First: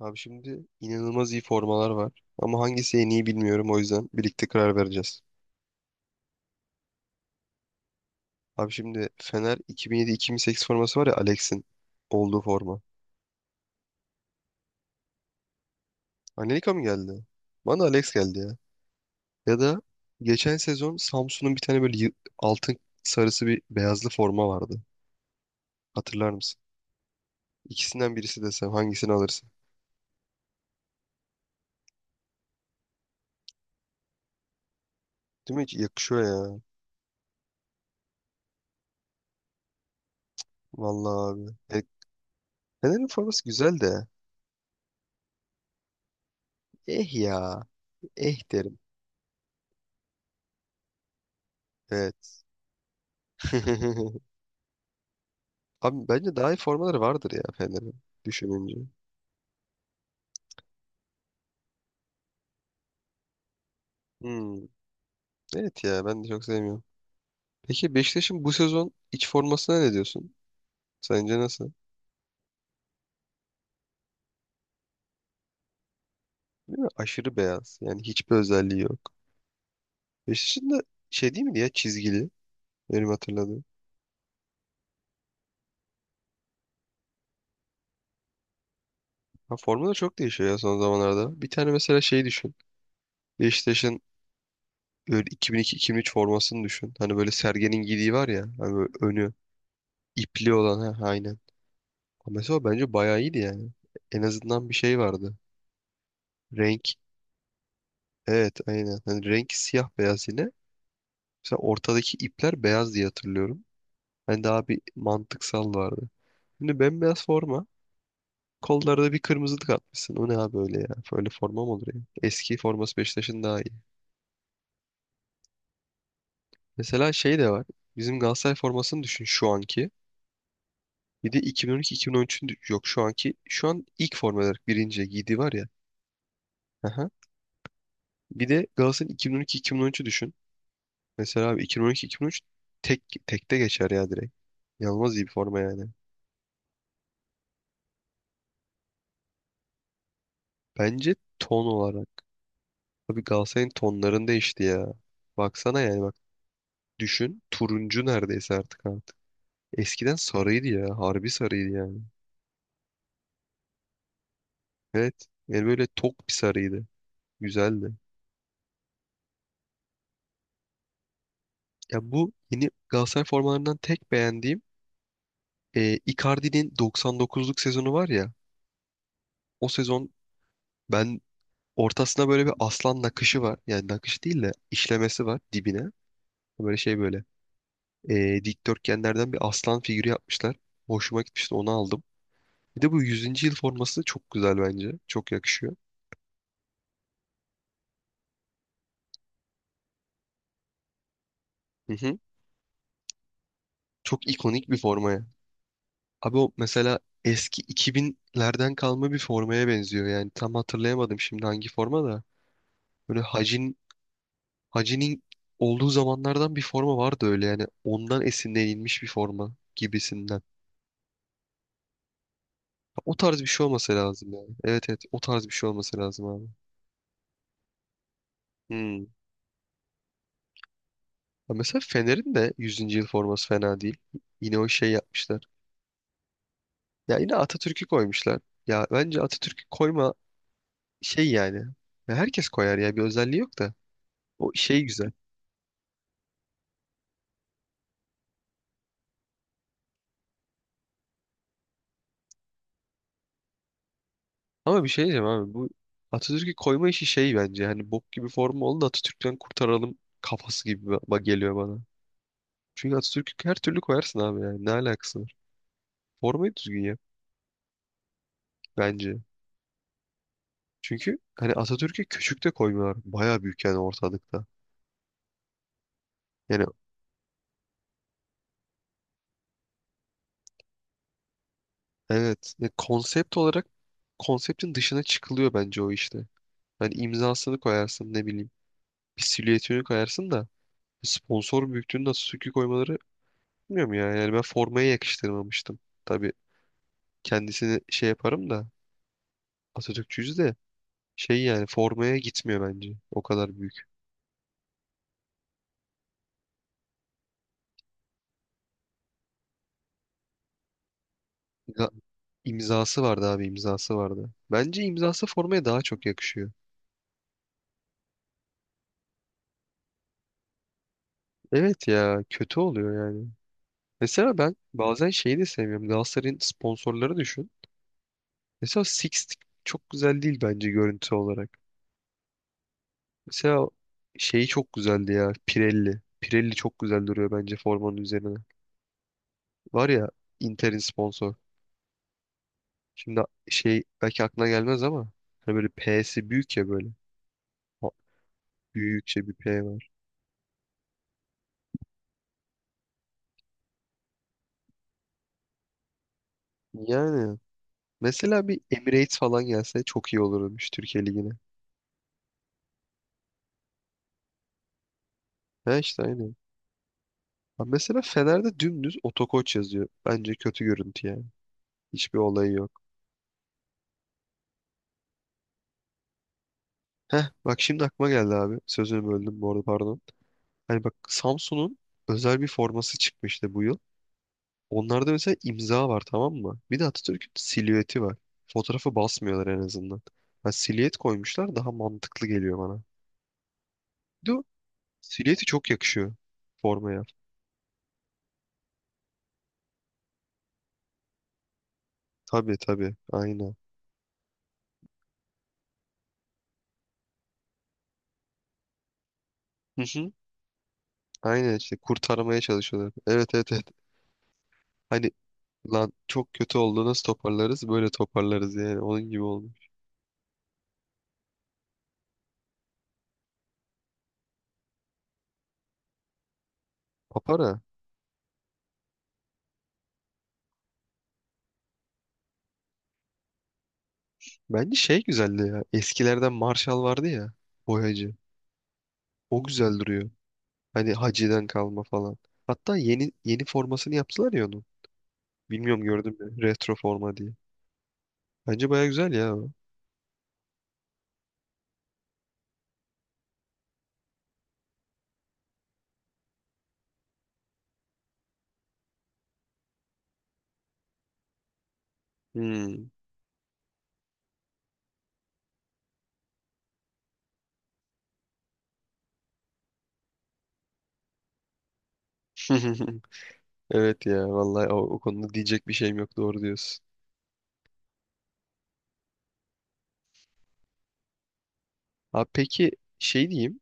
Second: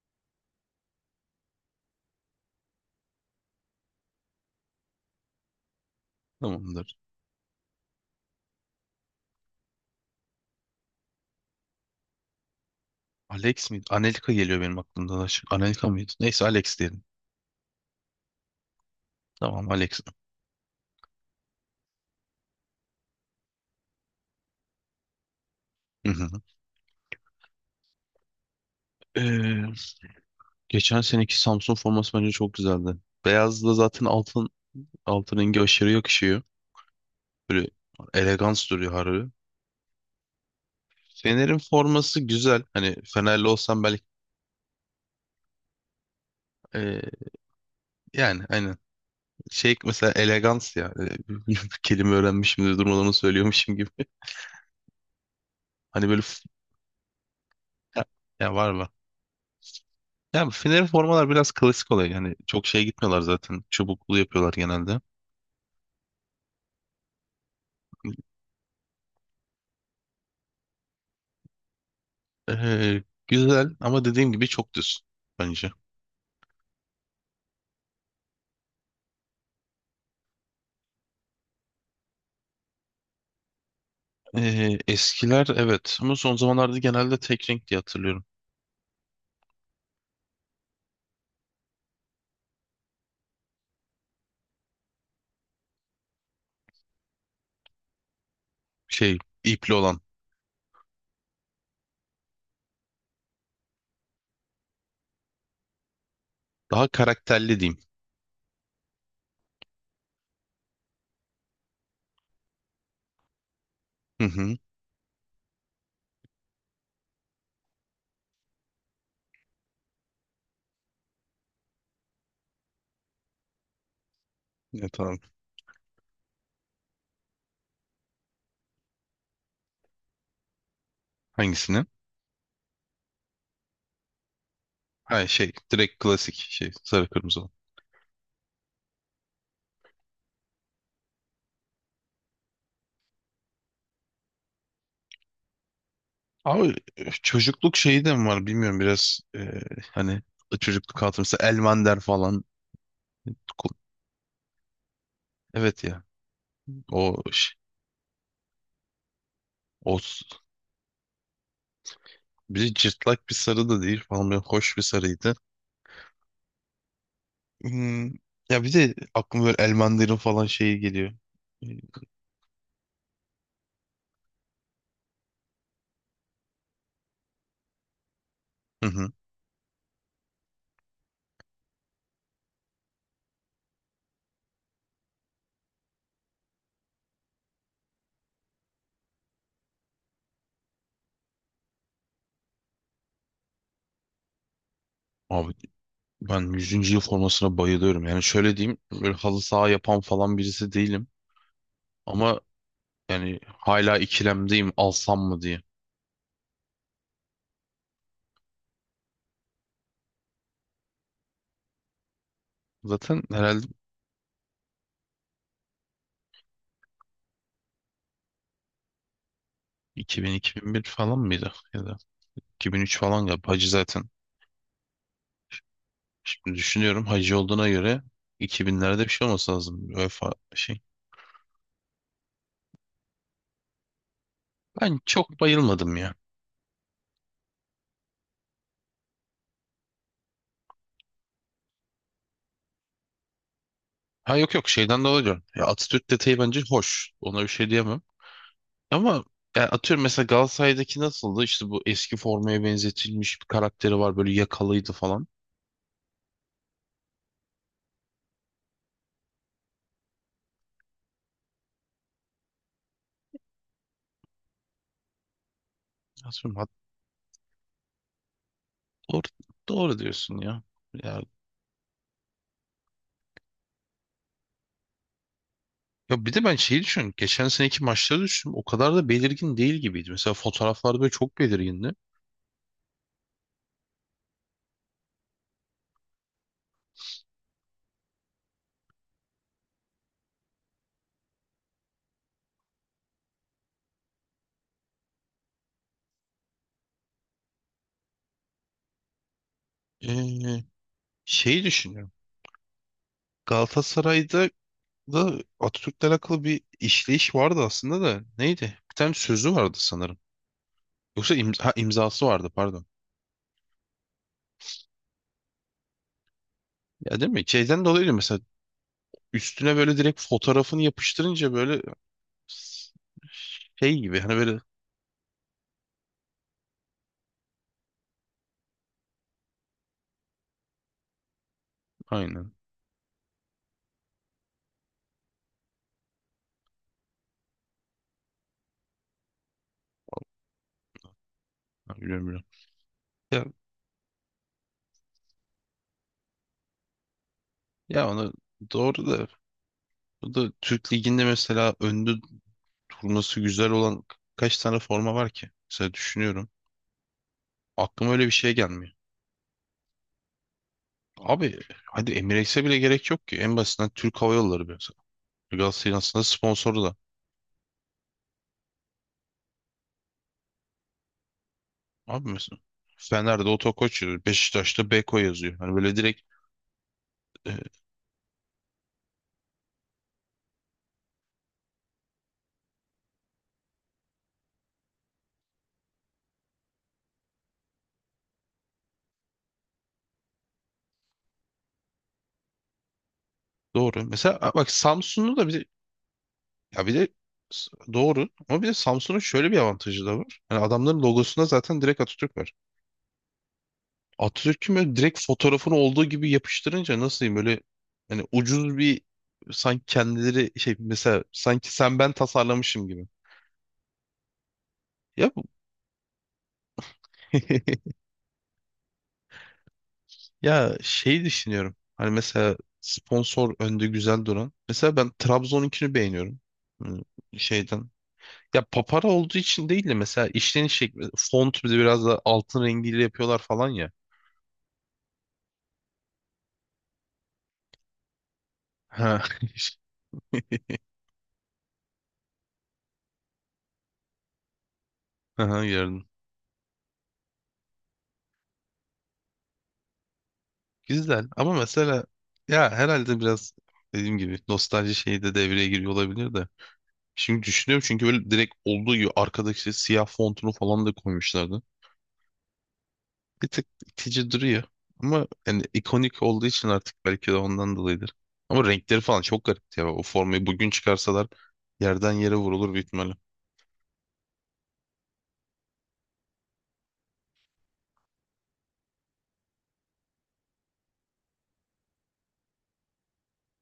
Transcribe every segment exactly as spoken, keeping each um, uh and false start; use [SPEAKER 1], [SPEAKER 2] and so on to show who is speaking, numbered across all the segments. [SPEAKER 1] Abi şimdi inanılmaz iyi formalar var. Ama hangisi en iyi bilmiyorum, o yüzden birlikte karar vereceğiz.
[SPEAKER 2] Tamamdır.
[SPEAKER 1] Abi şimdi Fener iki bin yedi-iki bin sekiz forması var ya, Alex'in olduğu forma.
[SPEAKER 2] Alex miydi? Anelka geliyor benim aklımda da. Şu- Anelka mıydı? Neyse
[SPEAKER 1] Anelika
[SPEAKER 2] Alex
[SPEAKER 1] mı
[SPEAKER 2] diyelim.
[SPEAKER 1] geldi? Bana Alex geldi ya. Ya
[SPEAKER 2] Tamam
[SPEAKER 1] da
[SPEAKER 2] Alex.
[SPEAKER 1] geçen sezon Samsun'un bir tane böyle yı- altın sarısı bir beyazlı forma vardı.
[SPEAKER 2] Hı hı.
[SPEAKER 1] Hatırlar mısın? İkisinden birisi desem hangisini alırsın?
[SPEAKER 2] Ee, Geçen seneki Samsun forması bence çok güzeldi. Beyazla zaten altın altın
[SPEAKER 1] Değil
[SPEAKER 2] rengi
[SPEAKER 1] mi? Hiç
[SPEAKER 2] aşırı
[SPEAKER 1] yakışıyor
[SPEAKER 2] yakışıyor.
[SPEAKER 1] ya.
[SPEAKER 2] Böyle elegans duruyor harbi.
[SPEAKER 1] Vallahi abi.
[SPEAKER 2] Fener'in
[SPEAKER 1] E,
[SPEAKER 2] forması güzel. Hani
[SPEAKER 1] Fener'in forması
[SPEAKER 2] Fenerli
[SPEAKER 1] güzel
[SPEAKER 2] olsam belki
[SPEAKER 1] de. Eh
[SPEAKER 2] ee,
[SPEAKER 1] ya. Eh
[SPEAKER 2] yani
[SPEAKER 1] derim.
[SPEAKER 2] aynen. Şey mesela elegans ya. Ee, kelime
[SPEAKER 1] Evet.
[SPEAKER 2] öğrenmişim de durmadan onu söylüyormuşum gibi. Hani
[SPEAKER 1] Abi
[SPEAKER 2] böyle
[SPEAKER 1] bence
[SPEAKER 2] f-
[SPEAKER 1] daha iyi formaları vardır ya Fener'in,
[SPEAKER 2] ya, ya var
[SPEAKER 1] düşününce.
[SPEAKER 2] mı? Yani Fener'in formalar biraz klasik oluyor. Yani çok şey gitmiyorlar zaten. Çubuklu yapıyorlar
[SPEAKER 1] Hmm,
[SPEAKER 2] genelde.
[SPEAKER 1] Evet ya, ben de çok sevmiyorum. Peki Beşiktaş'ın bu sezon iç formasına ne diyorsun? Sence nasıl?
[SPEAKER 2] Ee, güzel ama dediğim gibi çok düz bence.
[SPEAKER 1] Değil mi? Aşırı beyaz. Yani hiçbir özelliği yok. Beşiktaş'ın da şey değil miydi ya, çizgili? Benim hatırladığım.
[SPEAKER 2] Ee, eskiler evet ama son zamanlarda genelde tek renk diye hatırlıyorum.
[SPEAKER 1] Ha, forma da çok değişiyor ya son zamanlarda. Bir tane mesela şey düşün. Beşiktaş'ın böyle iki bin iki-iki bin üç formasını düşün. Hani böyle Sergen'in giydiği var ya. Hani böyle
[SPEAKER 2] Şey
[SPEAKER 1] önü
[SPEAKER 2] ipli olan.
[SPEAKER 1] ipli olan. Ha, aynen. Ama mesela o bence bayağı iyiydi yani. En azından bir şey vardı.
[SPEAKER 2] Daha
[SPEAKER 1] Renk.
[SPEAKER 2] karakterli diyeyim.
[SPEAKER 1] Evet, aynen. Hani rengi siyah beyaz yine. Mesela ortadaki ipler beyaz diye hatırlıyorum.
[SPEAKER 2] Hı
[SPEAKER 1] Hani
[SPEAKER 2] hı.
[SPEAKER 1] daha bir mantıksal vardı. Şimdi bembeyaz forma. Kollarda bir kırmızılık atmışsın. O ne abi öyle ya? Böyle forma mı olur ya? Eski forması Beşiktaş'ın daha iyi.
[SPEAKER 2] Evet, tamam.
[SPEAKER 1] Mesela şey de var. Bizim Galatasaray formasını düşün, şu anki. Bir de
[SPEAKER 2] Hangisini?
[SPEAKER 1] iki bin on iki iki bin on üçün yok şu anki. Şu an ilk forma olarak birinci
[SPEAKER 2] Ha,
[SPEAKER 1] giydiği
[SPEAKER 2] şey
[SPEAKER 1] var ya.
[SPEAKER 2] direkt klasik şey sarı
[SPEAKER 1] Aha.
[SPEAKER 2] kırmızı olan.
[SPEAKER 1] Bir de Galatasaray'ın iki bin on iki iki bin on üçü düşün. Mesela abi iki bin on iki-iki bin on üç tek tekte geçer ya direkt. Yalmaz iyi bir forma yani.
[SPEAKER 2] Abi e, çocukluk şeyi de mi var bilmiyorum biraz e, hani çocukluk
[SPEAKER 1] Bence
[SPEAKER 2] hatırlısı
[SPEAKER 1] ton
[SPEAKER 2] Elmander
[SPEAKER 1] olarak.
[SPEAKER 2] falan.
[SPEAKER 1] Abi Galatasaray'ın tonlarını değişti ya. Baksana
[SPEAKER 2] Evet ya
[SPEAKER 1] yani, bak.
[SPEAKER 2] o,
[SPEAKER 1] Düşün,
[SPEAKER 2] ş-
[SPEAKER 1] turuncu neredeyse artık artık.
[SPEAKER 2] o
[SPEAKER 1] Eskiden sarıydı ya. Harbi sarıydı yani.
[SPEAKER 2] Biri cırtlak bir sarı da değil falan böyle hoş bir
[SPEAKER 1] Evet.
[SPEAKER 2] sarıydı.
[SPEAKER 1] Yani böyle tok bir sarıydı. Güzeldi.
[SPEAKER 2] Hmm, Ya bir de aklıma böyle El Mandarin falan şeyi geliyor. Ee,
[SPEAKER 1] Ya, bu yeni Galatasaray formalarından tek beğendiğim e, Icardi'nin doksan dokuzluk sezonu var ya.
[SPEAKER 2] Hı hı.
[SPEAKER 1] O sezon ben, ortasına böyle bir aslan nakışı var. Yani nakış değil de işlemesi var dibine. Böyle şey böyle. E, dikdörtgenlerden bir aslan figürü yapmışlar. Hoşuma gitmişti, onu aldım. Bir de bu yüzüncü yıl forması çok güzel bence. Çok
[SPEAKER 2] Abi
[SPEAKER 1] yakışıyor.
[SPEAKER 2] ben yüzüncü yıl formasına bayılıyorum. Yani şöyle diyeyim, böyle halı saha yapan falan birisi değilim.
[SPEAKER 1] Hı hı.
[SPEAKER 2] Ama yani hala
[SPEAKER 1] Çok ikonik
[SPEAKER 2] ikilemdeyim
[SPEAKER 1] bir
[SPEAKER 2] alsam
[SPEAKER 1] formaya.
[SPEAKER 2] mı diye.
[SPEAKER 1] Abi o mesela eski iki binlerden kalma bir formaya benziyor. Yani tam hatırlayamadım şimdi hangi forma da. Böyle
[SPEAKER 2] Zaten herhalde
[SPEAKER 1] Hacin, Hacı'nin olduğu zamanlardan bir forma vardı öyle yani. Ondan esinlenilmiş bir forma gibisinden.
[SPEAKER 2] iki bin-iki bin bir falan mıydı? Ya da iki bin üç
[SPEAKER 1] O
[SPEAKER 2] falan
[SPEAKER 1] tarz bir
[SPEAKER 2] galiba.
[SPEAKER 1] şey
[SPEAKER 2] Hacı
[SPEAKER 1] olması
[SPEAKER 2] zaten.
[SPEAKER 1] lazım yani. Evet evet, o tarz bir şey olması lazım abi.
[SPEAKER 2] Şimdi düşünüyorum hacı olduğuna göre iki binlerde
[SPEAKER 1] Hmm.
[SPEAKER 2] bir şey olması lazım. Vefa şey.
[SPEAKER 1] Ya mesela Fener'in de yüzüncü yıl forması fena değil. Yine o şey
[SPEAKER 2] Ben çok
[SPEAKER 1] yapmışlar.
[SPEAKER 2] bayılmadım ya.
[SPEAKER 1] Ya, yine Atatürk'ü koymuşlar. Ya bence Atatürk'ü koyma şey yani. Ya herkes koyar ya, bir özelliği yok da.
[SPEAKER 2] Ha,
[SPEAKER 1] O
[SPEAKER 2] yok yok,
[SPEAKER 1] şey
[SPEAKER 2] şeyden
[SPEAKER 1] güzel.
[SPEAKER 2] dolayı diyorum. Ya Atatürk detayı bence hoş. Ona bir şey diyemem. Ama ya atıyorum mesela Galatasaray'daki nasıldı? İşte bu eski formaya benzetilmiş bir karakteri var. Böyle
[SPEAKER 1] Ama bir
[SPEAKER 2] yakalıydı
[SPEAKER 1] şey diyeceğim
[SPEAKER 2] falan.
[SPEAKER 1] abi, bu Atatürk'ü koyma işi şey bence. Hani bok gibi formu oldu da Atatürk'ten kurtaralım kafası gibi ba- ba- geliyor bana. Çünkü Atatürk'ü her türlü koyarsın abi yani. Ne alakası var? Formayı
[SPEAKER 2] Atıyorum, hat-
[SPEAKER 1] düzgün yap bence.
[SPEAKER 2] doğru, doğru diyorsun ya.
[SPEAKER 1] Çünkü
[SPEAKER 2] Ya
[SPEAKER 1] hani Atatürk'ü küçük de koymuyorlar. Baya büyük yani, ortalıkta.
[SPEAKER 2] Ya bir de ben
[SPEAKER 1] Yani
[SPEAKER 2] şeyi düşünüyorum. Geçen seneki maçları düşündüm. O kadar da belirgin değil gibiydi. Mesela fotoğraflarda böyle çok belirgindi.
[SPEAKER 1] evet ya, konsept olarak konseptin dışına çıkılıyor bence o işte. Hani imzasını koyarsın, ne bileyim, bir silüetini koyarsın da sponsor büyüklüğünü nasıl sökü koymaları, bilmiyorum ya. Yani ben formaya yakıştırmamıştım. Tabii kendisini şey yaparım da, Atatürkçüyüz de,
[SPEAKER 2] Ee,
[SPEAKER 1] şey
[SPEAKER 2] Şeyi
[SPEAKER 1] yani
[SPEAKER 2] düşünüyorum.
[SPEAKER 1] formaya gitmiyor bence. O kadar büyük.
[SPEAKER 2] Galatasaray'da da Atatürk'le alakalı bir işleyiş vardı aslında da. Neydi? Bir tane sözü vardı sanırım. Yoksa imza, ha,
[SPEAKER 1] İmza-
[SPEAKER 2] imzası vardı pardon.
[SPEAKER 1] İmzası vardı abi, imzası vardı. Bence imzası formaya daha çok yakışıyor.
[SPEAKER 2] Ya, değil mi? Şeyden dolayı mesela üstüne böyle direkt fotoğrafını yapıştırınca böyle
[SPEAKER 1] Evet ya, kötü oluyor yani.
[SPEAKER 2] şey gibi, hani
[SPEAKER 1] Mesela ben
[SPEAKER 2] böyle
[SPEAKER 1] bazen şeyi de sevmiyorum. Galatasaray'ın sponsorları düşün. Mesela Six çok güzel değil bence görüntü olarak.
[SPEAKER 2] aynen.
[SPEAKER 1] Mesela şeyi çok güzeldi ya. Pirelli. Pirelli çok güzel duruyor bence formanın üzerine. Var ya Inter'in sponsor.
[SPEAKER 2] Ha, biliyorum biliyorum.
[SPEAKER 1] Şimdi
[SPEAKER 2] Ya,
[SPEAKER 1] şey belki aklına gelmez ama hani böyle P'si büyük ya böyle. Ha-
[SPEAKER 2] ya onu doğru da,
[SPEAKER 1] Büyükçe bir P var.
[SPEAKER 2] bu da Türk Ligi'nde mesela öndü turnası güzel olan kaç tane forma var ki? Mesela düşünüyorum.
[SPEAKER 1] Yani
[SPEAKER 2] Aklıma öyle bir
[SPEAKER 1] mesela
[SPEAKER 2] şey
[SPEAKER 1] bir
[SPEAKER 2] gelmiyor.
[SPEAKER 1] Emirates falan gelse çok iyi olurmuş Türkiye Ligi'ne.
[SPEAKER 2] Abi hadi Emirates'e bile gerek yok ki. En basitinden Türk Hava Yolları mesela.
[SPEAKER 1] Ha,
[SPEAKER 2] Galatasaray'ın
[SPEAKER 1] işte
[SPEAKER 2] aslında
[SPEAKER 1] aynen.
[SPEAKER 2] sponsoru da.
[SPEAKER 1] Ha, mesela Fener'de dümdüz Otokoç yazıyor. Bence kötü görüntü yani. Hiçbir
[SPEAKER 2] Abi
[SPEAKER 1] olayı
[SPEAKER 2] mesela
[SPEAKER 1] yok.
[SPEAKER 2] Fener'de Otokoç yazıyor. Beşiktaş'ta Beko yazıyor. Hani böyle direkt
[SPEAKER 1] Heh,
[SPEAKER 2] e,
[SPEAKER 1] bak şimdi aklıma geldi abi. Sözünü böldüm bu arada, pardon. Hani bak, Samsun'un özel bir forması çıkmıştı bu yıl. Onlarda mesela imza var, tamam mı? Bir de Atatürk'ün silüeti var. Fotoğrafı basmıyorlar en azından. Ha, silüet koymuşlar, daha mantıklı geliyor bana.
[SPEAKER 2] doğru.
[SPEAKER 1] Bir de
[SPEAKER 2] Mesela
[SPEAKER 1] o
[SPEAKER 2] a- bak Samsun'u
[SPEAKER 1] silüeti
[SPEAKER 2] da, bir de
[SPEAKER 1] çok yakışıyor
[SPEAKER 2] ya bir
[SPEAKER 1] formaya.
[SPEAKER 2] de s- doğru ama bir de Samsun'un şöyle bir avantajı da var. Yani adamların logosunda zaten direkt Atatürk var.
[SPEAKER 1] Tabii tabii, aynen.
[SPEAKER 2] Atatürk'ün böyle direkt fotoğrafını olduğu gibi yapıştırınca nasıl diyeyim, böyle hani ucuz bir,
[SPEAKER 1] Hı
[SPEAKER 2] sanki
[SPEAKER 1] hı.
[SPEAKER 2] kendileri şey mesela,
[SPEAKER 1] Aynen
[SPEAKER 2] sanki
[SPEAKER 1] işte,
[SPEAKER 2] sen ben
[SPEAKER 1] kurtarmaya
[SPEAKER 2] tasarlamışım
[SPEAKER 1] çalışıyorlar.
[SPEAKER 2] gibi.
[SPEAKER 1] Evet evet evet. Hani
[SPEAKER 2] Ya bu-
[SPEAKER 1] lan çok kötü oldu, nasıl toparlarız, böyle toparlarız yani, onun gibi olmuş.
[SPEAKER 2] ya şey düşünüyorum. Hani mesela sponsor önde güzel duran. Mesela ben Trabzon'unkini beğeniyorum. Hmm,
[SPEAKER 1] Papara.
[SPEAKER 2] Şeyden. Ya papara olduğu için değil de mesela işleniş şekli, font, bir de biraz da altın rengiyle yapıyorlar falan ya.
[SPEAKER 1] Bence şey güzeldi ya, eskilerden Marshall vardı ya, boyacı.
[SPEAKER 2] Ha.
[SPEAKER 1] O güzel duruyor. Hani Hacı'dan kalma falan. Hatta yeni yeni formasını yaptılar ya onu.
[SPEAKER 2] Aha,
[SPEAKER 1] Bilmiyorum,
[SPEAKER 2] gördüm.
[SPEAKER 1] gördün mü? Retro forma diye. Bence baya güzel ya o.
[SPEAKER 2] Güzel ama mesela ya herhalde biraz dediğim gibi nostalji şeyi de devreye giriyor olabilir de. Şimdi düşünüyorum çünkü böyle direkt olduğu gibi arkadaki işte siyah fontunu falan da koymuşlardı.
[SPEAKER 1] Hmm.
[SPEAKER 2] Bir tık itici duruyor. Ama yani ikonik olduğu için artık belki de ondan dolayıdır. Ama renkleri falan çok garipti ya. O formayı bugün çıkarsalar yerden yere vurulur büyük ihtimalle.
[SPEAKER 1] Evet ya vallahi, o, o konuda diyecek bir şeyim yok, doğru diyorsun. Abi peki şey diyeyim.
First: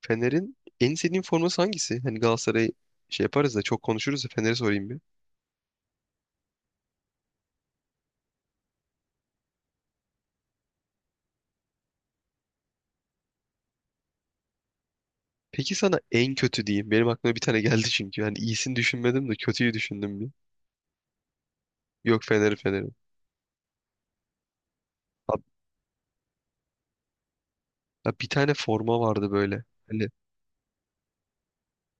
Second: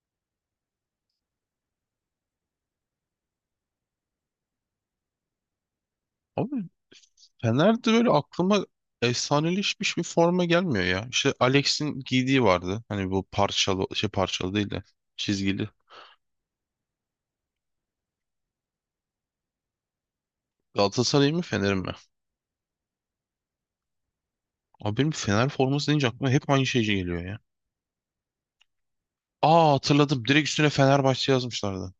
[SPEAKER 1] Fener'in en sevdiğin forması hangisi? Hani Galatasaray şey yaparız da çok konuşuruz da Fener'e sorayım bir.
[SPEAKER 2] Abi Fener'de böyle aklıma efsaneleşmiş bir forma gelmiyor ya. İşte Alex'in giydiği vardı. Hani bu parçalı şey, parçalı değil de çizgili.
[SPEAKER 1] Peki sana en kötü diyeyim. Benim aklıma bir tane geldi çünkü. Hani iyisini düşünmedim de kötüyü düşündüm bir.
[SPEAKER 2] Galatasaray mı Fener mi?
[SPEAKER 1] Yok, Fener'i Fener'i.
[SPEAKER 2] Abi benim
[SPEAKER 1] Abi,
[SPEAKER 2] Fener forması deyince aklıma hep aynı şey geliyor ya.
[SPEAKER 1] abi bir tane forma vardı böyle.
[SPEAKER 2] Aa,
[SPEAKER 1] Hani.
[SPEAKER 2] hatırladım. Direkt üstüne Fenerbahçe yazmışlardı.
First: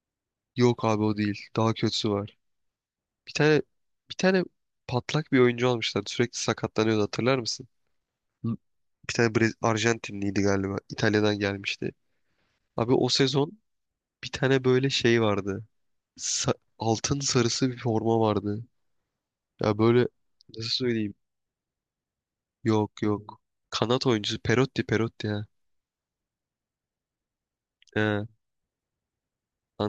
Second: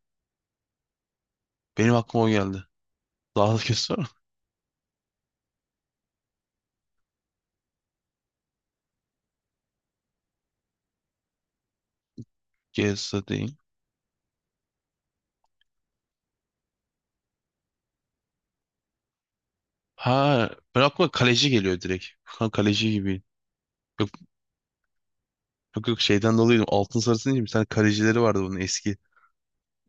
[SPEAKER 1] Yok abi, o değil. Daha
[SPEAKER 2] Benim
[SPEAKER 1] kötüsü
[SPEAKER 2] aklıma o
[SPEAKER 1] var.
[SPEAKER 2] geldi.
[SPEAKER 1] Bir
[SPEAKER 2] Daha da
[SPEAKER 1] tane
[SPEAKER 2] kötü var mı?
[SPEAKER 1] bir tane patlak bir oyuncu almışlardı. Sürekli sakatlanıyordu, hatırlar mısın? Hı. Bir tane Brez Arjantinliydi galiba. İtalya'dan gelmişti. Abi o
[SPEAKER 2] Gelse
[SPEAKER 1] sezon
[SPEAKER 2] değil.
[SPEAKER 1] bir tane böyle şey vardı. Sa- altın sarısı bir forma vardı. Ya böyle
[SPEAKER 2] Ha,
[SPEAKER 1] nasıl
[SPEAKER 2] ben aklıma
[SPEAKER 1] söyleyeyim?
[SPEAKER 2] kaleci geliyor direkt. Ha, kaleci
[SPEAKER 1] Yok
[SPEAKER 2] gibi.
[SPEAKER 1] yok. Kanat
[SPEAKER 2] Yok,
[SPEAKER 1] oyuncusu, Perotti Perotti, ha.
[SPEAKER 2] yok yok, şeyden dolayı altın sarısı değil mi? Bir tane kalecileri
[SPEAKER 1] He,
[SPEAKER 2] vardı bunun eski.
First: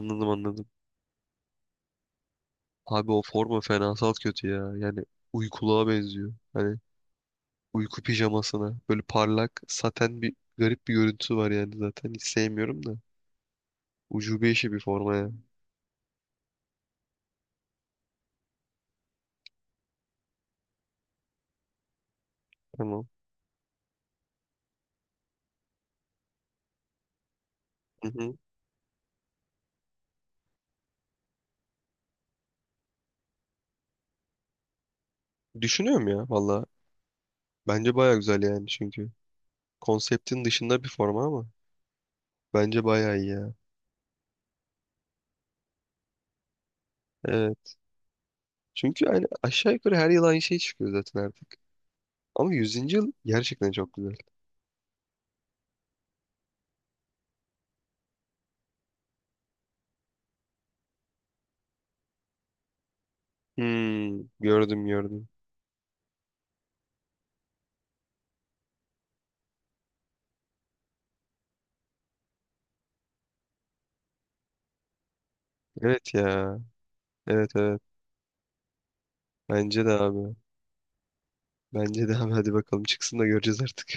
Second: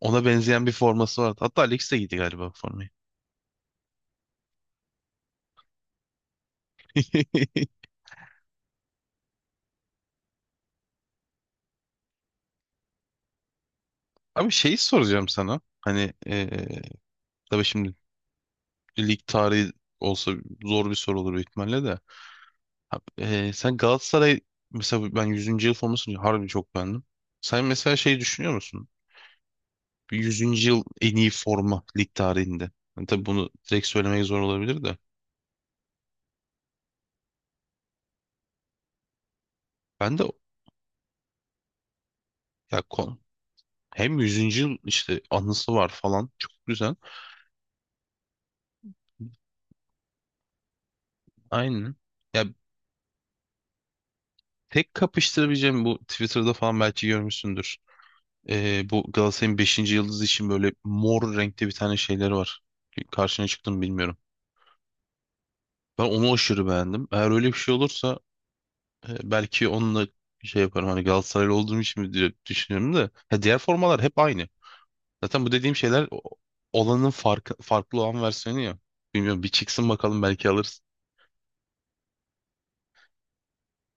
[SPEAKER 2] Ona benzeyen
[SPEAKER 1] anladım.
[SPEAKER 2] bir forması vardı. Hatta Alex de giydi galiba bu formayı.
[SPEAKER 1] Abi o forma fenasal kötü ya. Yani uykuluğa benziyor. Hani uyku pijamasına. Böyle parlak, saten, bir garip bir görüntüsü var yani zaten. Hiç sevmiyorum da.
[SPEAKER 2] Abi
[SPEAKER 1] Ucube işi
[SPEAKER 2] şeyi
[SPEAKER 1] bir forma
[SPEAKER 2] soracağım
[SPEAKER 1] ya.
[SPEAKER 2] sana. Hani eee tabii şimdi lig tarihi olsa zor bir soru olur büyük ihtimalle de. Abi,
[SPEAKER 1] Tamam.
[SPEAKER 2] e, sen Galatasaray, mesela ben yüzüncü yıl formasını harbi çok beğendim. Sen mesela
[SPEAKER 1] Hı
[SPEAKER 2] şey
[SPEAKER 1] hı.
[SPEAKER 2] düşünüyor musun? Bir yüzüncü. yıl en iyi forma lig tarihinde. Yani tabii bunu direkt söylemek zor olabilir de.
[SPEAKER 1] Düşünüyorum ya, valla. Bence baya güzel yani çünkü.
[SPEAKER 2] Ben de,
[SPEAKER 1] Konseptin dışında bir forma ama.
[SPEAKER 2] ya
[SPEAKER 1] Bence baya
[SPEAKER 2] kon,
[SPEAKER 1] iyi ya.
[SPEAKER 2] hem yüzüncü yıl işte anısı var falan, çok güzel.
[SPEAKER 1] Evet. Çünkü yani aşağı yukarı her yıl aynı şey çıkıyor zaten artık.
[SPEAKER 2] Aynen. Ya
[SPEAKER 1] Ama yüzüncü yıl gerçekten çok güzel.
[SPEAKER 2] tek kapıştırabileceğim bu Twitter'da falan belki görmüşsündür. E, bu Galatasaray'ın beşinci yıldızı için böyle mor renkte bir tane şeyleri var. Karşına çıktım bilmiyorum.
[SPEAKER 1] Hmm, gördüm gördüm.
[SPEAKER 2] Ben onu aşırı beğendim. Eğer öyle bir şey olursa E, belki onunla şey yaparım, hani Galatasaraylı olduğum için mi diye düşünüyorum da, ya diğer formalar hep aynı. Zaten bu dediğim şeyler
[SPEAKER 1] Evet
[SPEAKER 2] o-
[SPEAKER 1] ya.
[SPEAKER 2] olanın
[SPEAKER 1] Evet
[SPEAKER 2] farkı,
[SPEAKER 1] evet.
[SPEAKER 2] farklı olan versiyonu ya. Bilmiyorum, bir
[SPEAKER 1] Bence
[SPEAKER 2] çıksın
[SPEAKER 1] de
[SPEAKER 2] bakalım
[SPEAKER 1] abi.
[SPEAKER 2] belki alırız.
[SPEAKER 1] Bence de abi. Hadi bakalım çıksın da göreceğiz artık.